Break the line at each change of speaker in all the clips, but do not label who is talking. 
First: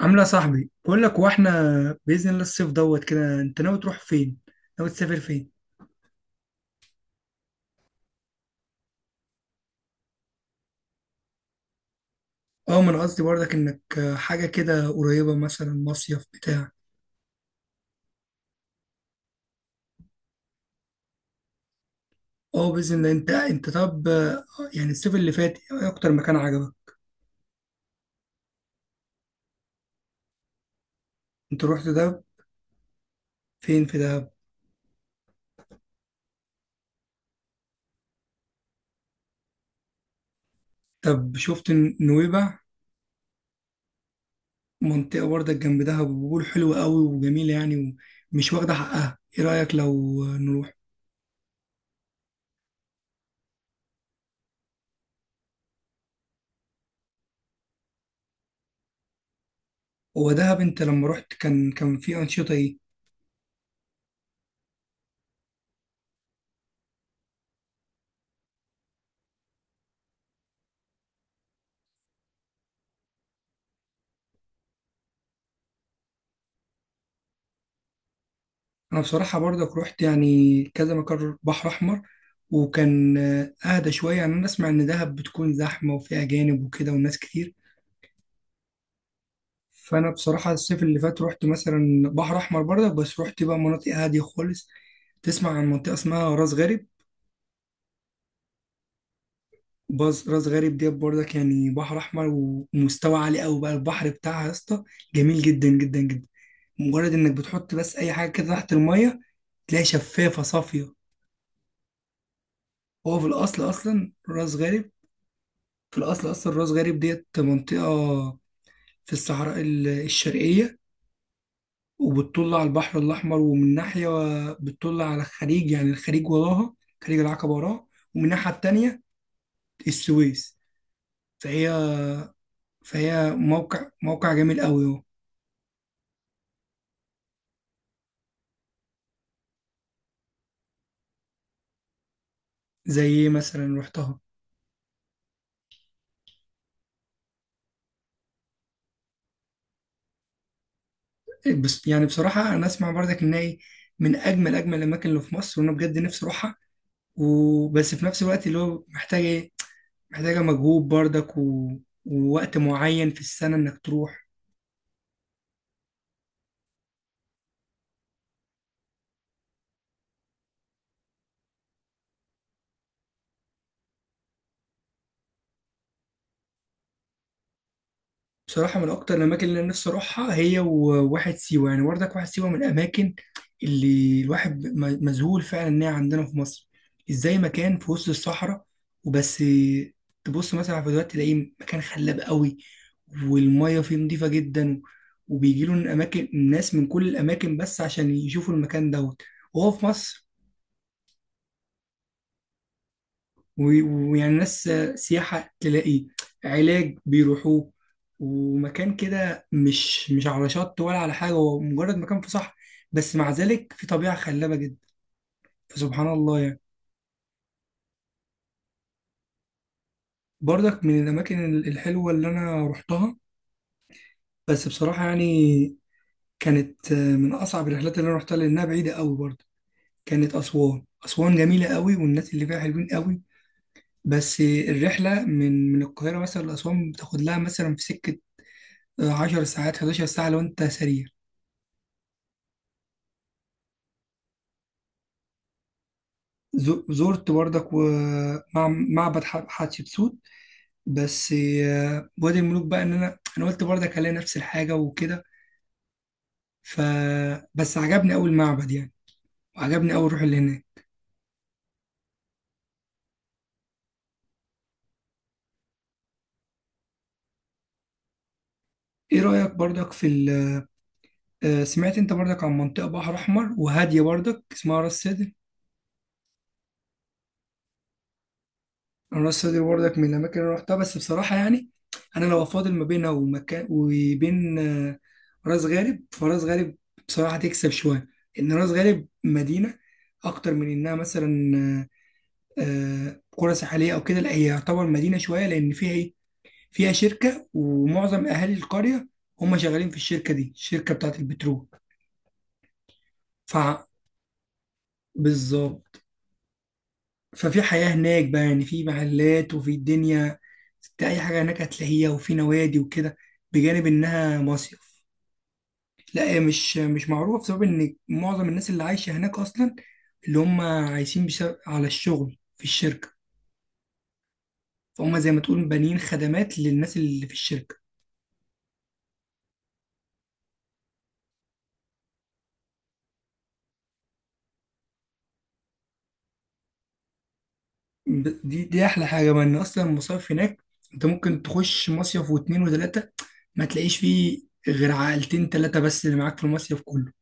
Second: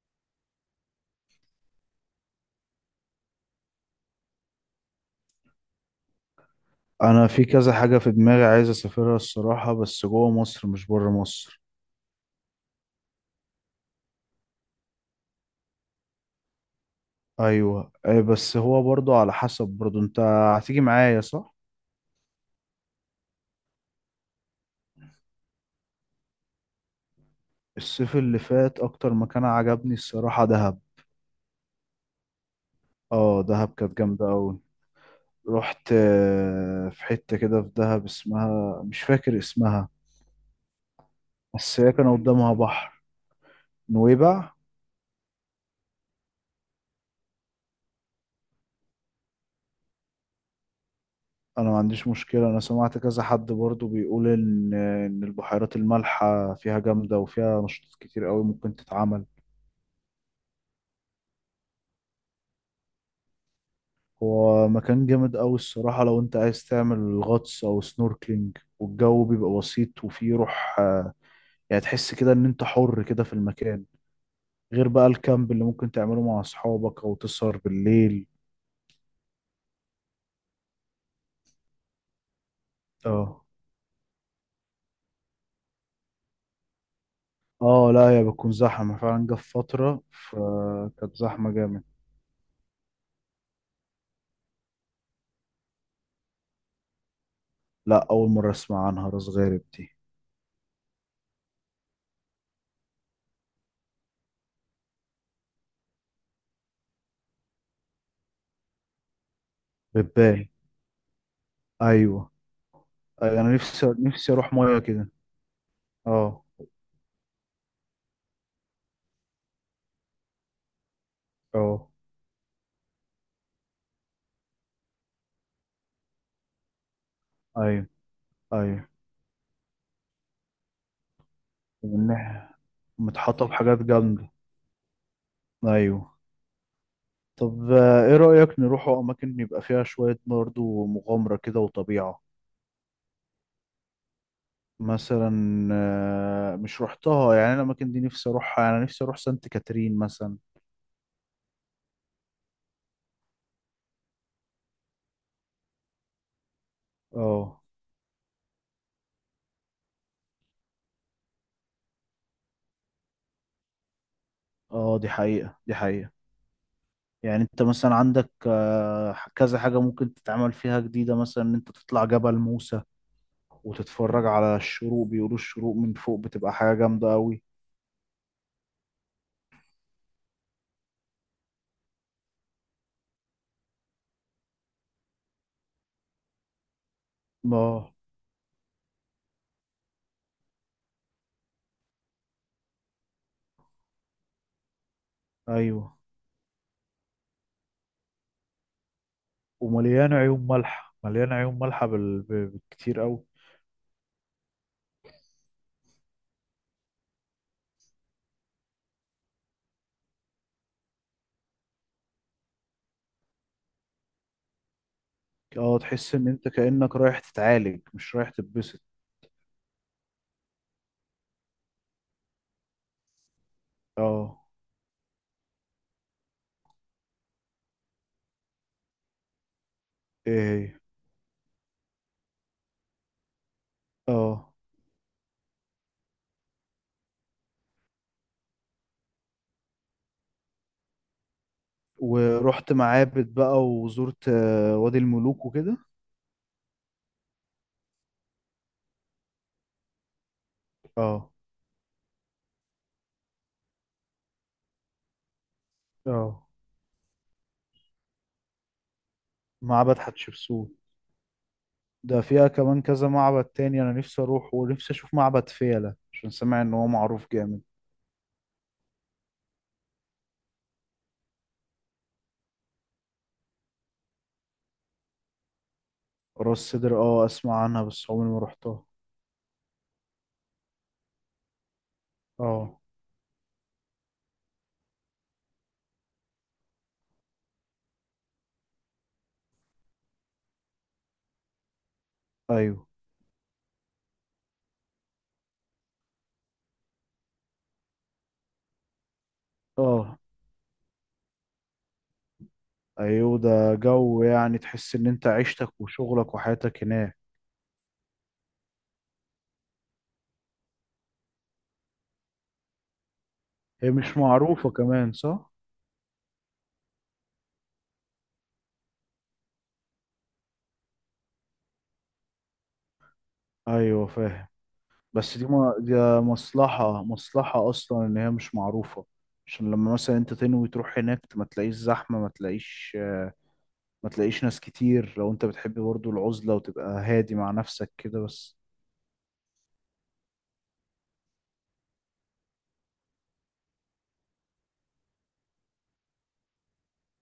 عامله يا صاحبي، بقول لك: واحنا باذن الله الصيف دوت كده. انت ناوي تروح فين؟ ناوي تسافر فين؟
انا في كذا حاجة في دماغي عايز اسافرها الصراحة، بس جوه مصر مش بره مصر.
اه، ما انا قصدي برضك انك حاجه كده قريبه، مثلا مصيف بتاع.
ايوه أي، بس هو برضو على حسب، برضو انت هتيجي معايا صح.
اه، باذن الله. انت طب يعني الصيف اللي فات، ايه اكتر مكان عجبك؟
الصيف اللي فات اكتر مكان عجبني الصراحة دهب.
انت رحت دهب؟
اه، دهب
فين
كانت
في
جامدة
دهب؟
اوي. رحت في حتة كده في دهب اسمها، مش فاكر اسمها.
طب شفت
بس هي كان قدامها
نويبع؟
بحر. نويبع.
منطقه برضك جنب دهب، وبيقول حلوه قوي وجميله يعني، ومش واخده حقها. ايه رايك لو نروح؟
انا ما عنديش مشكلة، انا سمعت كذا حد برضو بيقول ان البحيرات المالحة فيها جامدة وفيها نشاطات كتير قوي ممكن تتعمل.
هو دهب انت لما رحت كان في انشطه ايه؟
هو مكان جامد أوي الصراحة، لو أنت عايز تعمل غطس أو سنوركلينج والجو بيبقى بسيط وفيه روح. يعني تحس كده إن أنت حر كده في المكان، غير بقى الكامب اللي ممكن تعمله مع أصحابك أو تسهر بالليل.
انا بصراحه برضك رحت يعني كذا مكان بحر احمر، وكان
اه.
اهدى شويه يعني. انا اسمع ان دهب بتكون زحمه وفيها اجانب وكده والناس كتير.
اه، لا هي بتكون زحمة فعلا، جه في فترة
فانا بصراحه الصيف اللي
فكانت
فات رحت
زحمة جامد.
مثلا بحر احمر برضك، بس رحت بقى مناطق هاديه خالص. تسمع عن منطقه اسمها راس غارب؟
لا، أول مرة أسمع عنها راس غارب دي.
باز، راس غارب دي برضك يعني بحر احمر، ومستوى عالي قوي بقى البحر بتاعها يا اسطى، جميل جدا جدا جدا. مجرد انك بتحط بس اي حاجه كده تحت الميه، تلاقي شفافه
بتبان.
صافيه.
أيوة.
هو في
أيوة، أنا
الاصل
نفسي
اصلا
نفسي أروح
راس
مية
غارب،
كده.
في الأصل
اه.
أصلا راس غارب ديت منطقة في الصحراء الشرقية،
اه.
وبتطل على البحر الأحمر. ومن ناحية بتطل على الخليج، يعني الخليج وراها، خليج العقبة وراها،
أيوة.
ومن الناحية
أيوة.
التانية السويس. فهي
ومن ناحية.
فهي
متحطة بحاجات
موقع
جامدة.
موقع جميل قوي اهو.
أيوة. طب، ايه رأيك نروحوا اماكن يبقى فيها شوية برضه مغامرة كده وطبيعة؟
زي إيه مثلا رحتها؟
مثلا مش روحتها يعني، أنا الاماكن دي نفسي اروحها، يعني انا نفسي اروح سانت كاترين مثلا.
بس يعني بصراحة أنا أسمع برضك إن هي من أجمل أجمل الأماكن اللي في مصر، وأنا بجد نفسي أروحها.
اه.
وبس في نفس الوقت اللي هو محتاجة إيه؟ محتاجة مجهود برضك ووقت معين في السنة إنك تروح.
اه، دي حقيقة دي حقيقة. يعني انت مثلا عندك كذا حاجة ممكن تتعمل فيها جديدة، مثلا ان انت تطلع جبل موسى وتتفرج على الشروق، بيقولوا الشروق من فوق بتبقى حاجة جامدة قوي.
بصراحة من أكتر الأماكن اللي أنا نفسي أروحها هي وواحد سيوة يعني، وردك واحد سيوة من الأماكن اللي الواحد مذهول فعلا إنها عندنا في مصر. إزاي مكان
اه.
في وسط الصحراء؟ وبس تبص مثلا على الفيديوهات تلاقيه مكان خلاب قوي، والمية فيه نظيفة جدا، وبيجيله من
ايوه،
أماكن ناس من كل الأماكن بس عشان يشوفوا المكان دوت وهو في
ومليان
مصر.
عيون مالحة، مليان عيون مالحة بالكتير أوي.
و- ويعني ناس سياحة تلاقي، علاج بيروحوه. ومكان كده مش على شط ولا على حاجة، هو مجرد مكان في صحراء، بس مع ذلك في طبيعة خلابة جدا.
اه،
فسبحان
تحس ان
الله
انت
يعني.
كأنك رايح تتعالج مش رايح تتبسط.
برضك من الأماكن الحلوة اللي أنا رحتها،
اه.
بس بصراحة يعني كانت من أصعب الرحلات اللي أنا رحتها لأنها بعيدة قوي برضه.
ايه.
كانت
هي.
أسوان. أسوان جميلة قوي والناس اللي فيها حلوين قوي. بس
اه،
الرحلة من القاهرة مثلا لأسوان بتاخد لها مثلا في سكة 10 ساعات، 11 ساعة لو أنت سريع.
ورحت معابد بقى وزرت وادي الملوك وكده.
زرت برضك ومع معبد حتشبسوت
اه.
بس. وادي الملوك بقى إن أنا قلت برضك هلاقي نفس الحاجة وكده.
اه،
ف بس عجبني أوي المعبد يعني، وعجبني
معبد
أوي الروح اللي هناك.
حتشبسوت ده فيها كمان كذا معبد تاني، انا نفسي اروح ونفسي اشوف معبد فيلة عشان سامع ان هو معروف جامد.
إيه رأيك برضك في ال... آه، سمعت أنت برضك عن منطقة بحر أحمر وهادية برضك اسمها راس سدر؟
راس سدر، اه، اسمع عنها بس عمري ما رحتها.
انا راس سدر برضك من الاماكن اللي رحتها، بس بصراحه يعني انا لو افاضل
اه.
ما بينها ومكان وبين راس غارب، فراس غارب بصراحه تكسب شويه. ان راس غارب مدينه اكتر من انها مثلا
ايوه.
قرى ساحليه او كده. لا هي يعتبر مدينه شويه، لان فيها ايه؟ فيها شركه، ومعظم اهالي القريه هم شغالين في
اه،
الشركه دي، الشركه بتاعت البترول.
ايوه،
ف
ده جو، يعني تحس ان انت عيشتك
بالظبط.
وشغلك وحياتك هناك.
ففي حياة هناك بقى يعني، في محلات وفي الدنيا، انت اي حاجة هناك هتلاقيها، وفي نوادي وكده، بجانب
هي مش
انها
معروفة
مصيف.
كمان صح؟
لا هي مش معروفة بسبب ان معظم الناس اللي عايشة هناك اصلا، اللي هم عايشين بسبب على الشغل في الشركة.
ايوه، فاهم.
فهم زي
بس
ما
دي،
تقول
ما دي
بانيين خدمات للناس
مصلحة،
اللي في
مصلحة
الشركة.
اصلا ان هي مش معروفة، عشان لما مثلا انت تنوي تروح هناك ما تلاقيش زحمة، ما تلاقيش ناس كتير، لو انت بتحب برضو العزلة وتبقى هادي مع نفسك كده بس.
دي احلى حاجة بقى، ان اصلا المصايف هناك انت ممكن تخش مصيف واتنين وتلاتة ما تلاقيش فيه غير عائلتين تلاتة بس اللي معاك في المصيف كله.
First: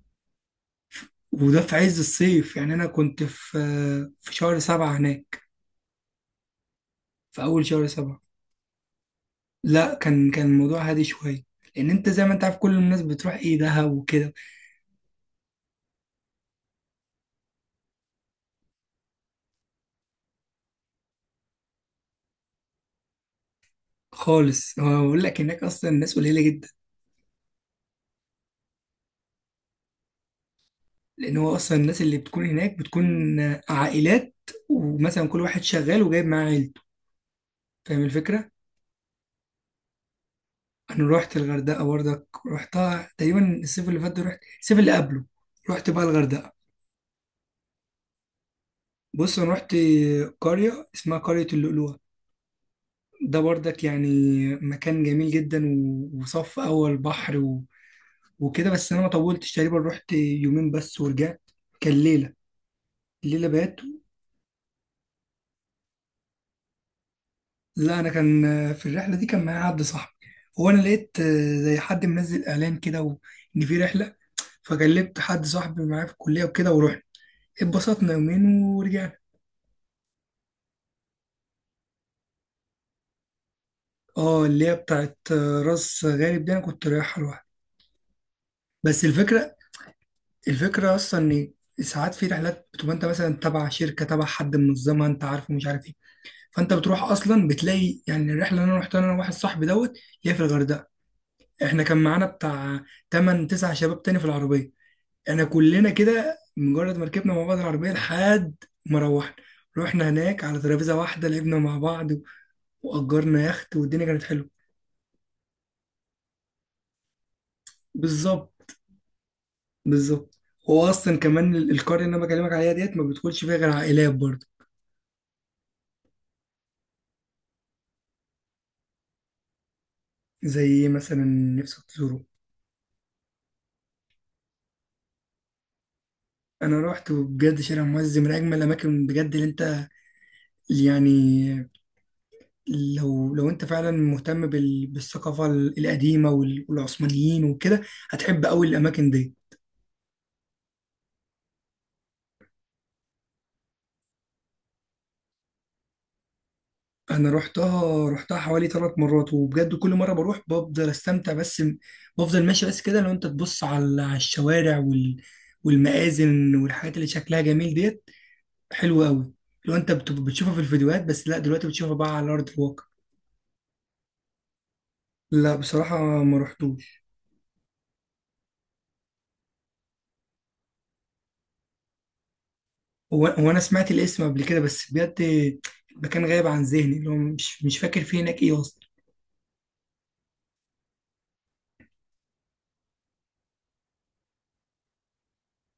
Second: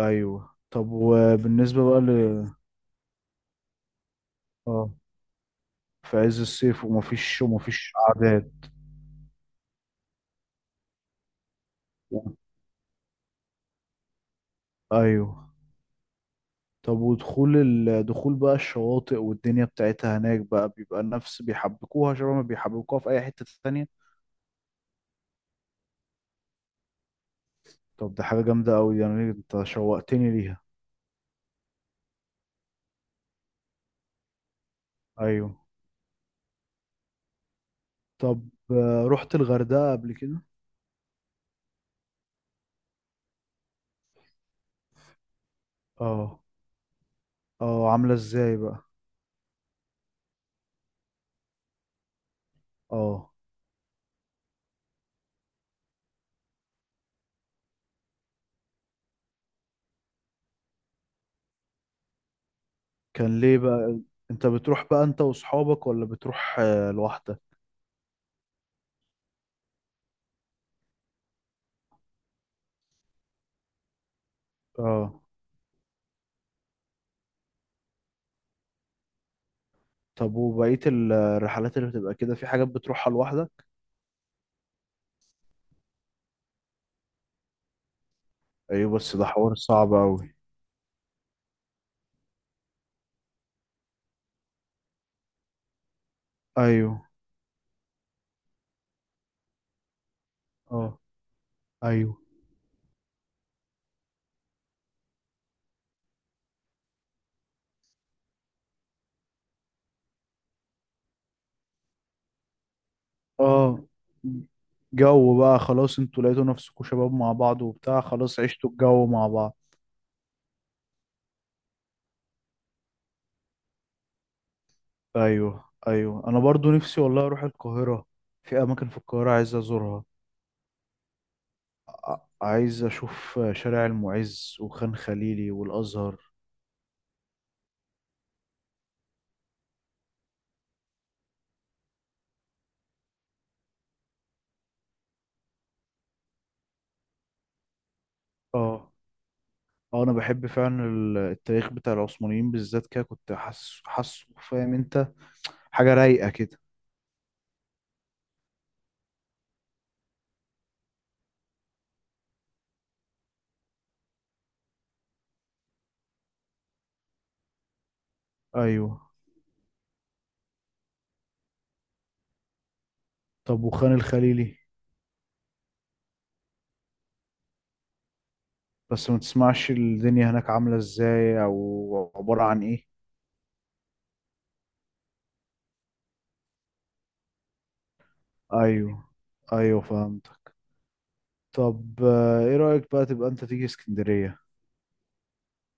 ايوه، طب
وده في
وبالنسبة
عز
بقى ل-،
الصيف يعني. أنا كنت في شهر
اه،
سبعة هناك.
في عز الصيف
في
ومفيش
أول شهر
ومفيش
سبعة.
اعداد.
لا، كان الموضوع هادي شوية، لأن أنت زي ما أنت عارف كل الناس بتروح إيه دهب وكده.
ايوه، طب ودخول ال... دخول بقى الشواطئ والدنيا بتاعتها هناك بقى، بيبقى نفس بيحبكوها شبه ما بيحبكوها في اي حتة تانية؟
خالص. هو بقول لك هناك أصلا الناس قليلة جدا،
طب ده حاجة جامدة أوي دي، يعني أنت شوقتني ليها.
لأن أصلا الناس اللي بتكون هناك بتكون عائلات، ومثلا كل
أيوه،
واحد شغال وجايب معاه عيلته. فاهم
طب
الفكرة؟
رحت الغردقة قبل كده؟
أنا رحت الغردقة برضك، رحتها تقريبا الصيف اللي فات ده، رحت الصيف اللي قبله. رحت بقى
اه.
الغردقة.
اه، عاملة ازاي بقى؟
بص، أنا رحت قرية اسمها قرية اللؤلؤة.
اه.
ده برضك يعني مكان جميل جدا، وصف أول بحر وكده. بس أنا ما طولتش، تقريبا رحت يومين بس ورجعت. كان ليلة،
كان
الليلة
ليه
بات.
بقى؟ أنت بتروح بقى أنت وأصحابك ولا بتروح لوحدك؟
لا أنا كان في الرحلة دي كان معايا حد صاحبي. هو أنا لقيت زي حد منزل إعلان كده إن في رحلة، فكلمت
اه.
حد صاحبي معايا في الكلية وكده ورحنا. اتبسطنا يومين ورجعنا.
طب وبقية الرحلات اللي بتبقى كده، في حاجات بتروحها لوحدك؟
اه، اللي هي بتاعت راس غارب دي أنا كنت رايحها لوحدي.
أيوه،
بس
بس ده حوار
الفكرة
صعب أوي.
الفكرة أصلا إن ساعات في رحلات بتبقى أنت مثلا تبع شركة، تبع حد منظمها أنت عارفه مش عارف إيه. فأنت بتروح
أيوه.
أصلا بتلاقي يعني. الرحلة اللي أنا رحتها أنا وواحد صاحبي دوت اللي هي في الغردقة،
اه.
إحنا كان
أيوه.
معانا بتاع 8 9 شباب تاني في العربية. إحنا كلنا كده مجرد ما ركبنا مع بعض العربية لحد ما روحنا، رحنا هناك على ترابيزة واحدة لعبنا مع بعض، وأجرنا يخت،
اه،
والدنيا كانت حلوة.
جو بقى، خلاص انتوا لقيتوا نفسكوا شباب مع بعض وبتاع، خلاص عشتوا
بالظبط
الجو مع بعض.
بالظبط هو أصلا كمان القرية اللي أنا بكلمك عليها ديت ما بتدخلش فيها غير عائلات برضه.
ايوه، ايوه، انا برضو نفسي والله اروح القاهره. في اماكن في القاهره عايز ازورها.
زي ايه مثلا نفسك تزوره؟
عايز اشوف شارع المعز وخان خليلي والازهر.
انا روحت وبجد شارع المعز من اجمل الاماكن بجد، اللي انت، اللي يعني، لو انت فعلا مهتم بالثقافه القديمه والعثمانيين وكده، هتحب قوي
اه.
الاماكن دي.
اه، انا بحب فعلا التاريخ بتاع العثمانيين بالذات كده، كنت حاسه حاسه، فاهم انت؟ حاجه رايقه كده.
انا روحتها حوالي ثلاث مرات وبجد كل مره بروح بفضل استمتع، بس بفضل ماشي بس كده. لو انت تبص على الشوارع والمآذن والحاجات اللي شكلها جميل ديت،
ايوه،
حلوه قوي. لو انت بتشوفها في الفيديوهات بس، لا دلوقتي بتشوفها بقى على ارض الواقع.
طب وخان الخليلي؟
لا بصراحة ما رحتوش.
بس ما تسمعش الدنيا هناك عامله ازاي او عباره عن ايه؟
هو أنا سمعت الاسم قبل كده بس بجد المكان غايب عن ذهني، اللي هو مش فاكر فيه هناك إيه أصلا.
ايوه، ايوه، فهمتك. طب ايه رايك بقى تبقى انت تيجي اسكندريه؟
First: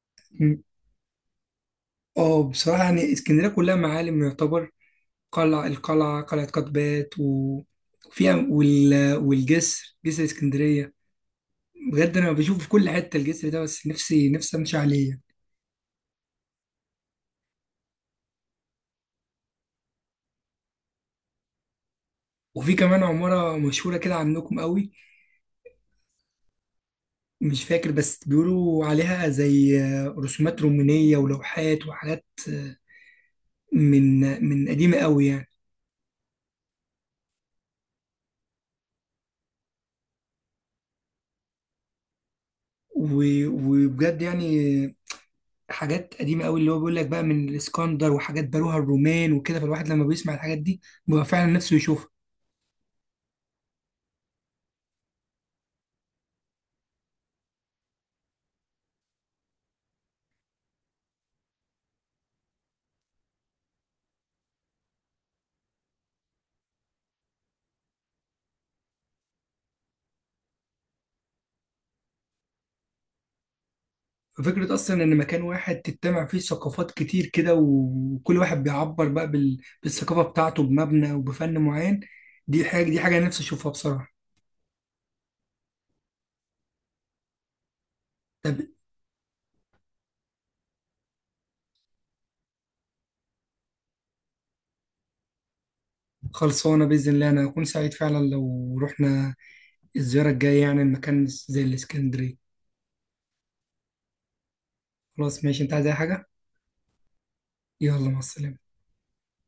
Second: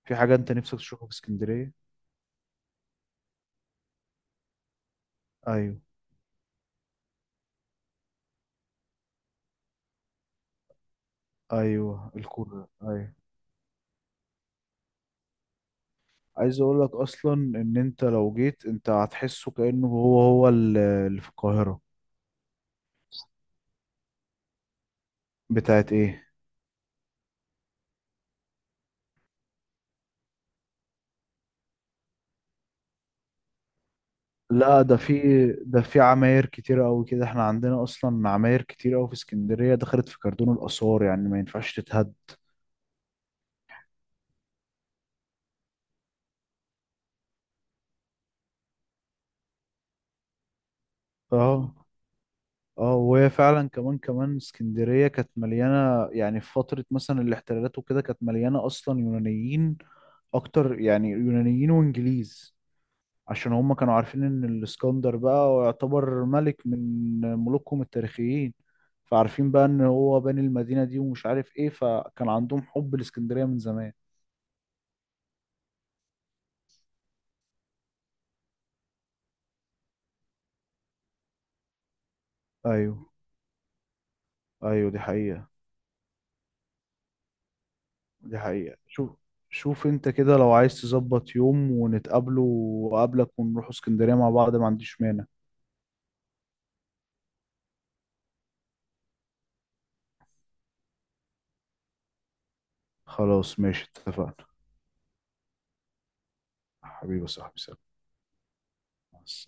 في حاجة انت
مم.
نفسك تشوفها في اسكندرية؟
اه، بصراحة يعني اسكندرية كلها معالم يعتبر.
ايوه،
القلعة، قلعة قطبات، وفيها والجسر، جسر اسكندرية.
ايوه،
بجد أنا بشوف
الكورة،
في كل
ايوه.
حتة الجسر ده، بس نفسي أمشي عليه.
عايز اقول لك اصلا ان انت لو جيت انت هتحسه كأنه هو هو اللي في القاهرة.
وفي كمان عمارة مشهورة كده عندكم قوي.
بتاعت ايه؟
مش فاكر، بس بيقولوا عليها زي رسومات رومانية ولوحات وحاجات، من من
لا،
قديمة
ده في
قوي يعني.
ده في عماير كتيرة قوي كده، احنا عندنا اصلا عماير كتير قوي في اسكندرية دخلت في كردون الآثار، يعني ما ينفعش تتهد.
وبجد يعني حاجات قديمة قوي اللي هو بيقول لك بقى من الإسكندر، وحاجات بنوها الرومان وكده، فالواحد لما بيسمع الحاجات دي بيبقى فعلا
اه.
نفسه يشوفها.
اه، وهي فعلا كمان كمان اسكندرية كانت مليانة، يعني في فترة مثلا الاحتلالات وكده كانت مليانة اصلا يونانيين، اكتر يعني يونانيين وانجليز، عشان هم كانوا عارفين ان الاسكندر بقى هو يعتبر ملك من ملوكهم التاريخيين، فعارفين بقى ان هو باني المدينة دي ومش عارف ايه، فكان عندهم حب الاسكندرية من زمان.
ففكرة أصلا إن مكان واحد تجتمع فيه ثقافات كتير كده، وكل واحد بيعبر بقى بالثقافة بتاعته بمبنى وبفن معين. دي حاجة
ايوه،
دي حاجة أنا نفسي أشوفها بصراحة.
ايوه، دي حقيقة، دي
طب،
حقيقة. شوف، شوف انت كده، لو عايز تظبط يوم ونتقابله وقابلك ونروح اسكندرية مع بعض، ما عنديش مانع.
خلصانة بإذن الله. أنا هكون سعيد فعلا لو رحنا الزيارة الجاية يعني المكان زي الإسكندرية.
خلاص ماشي اتفقنا.
خلاص ماشي. أنت عايز أي حاجة؟
حبيبي يا صاحبي سلام.
يلا، مع السلامة.
مع السلامة.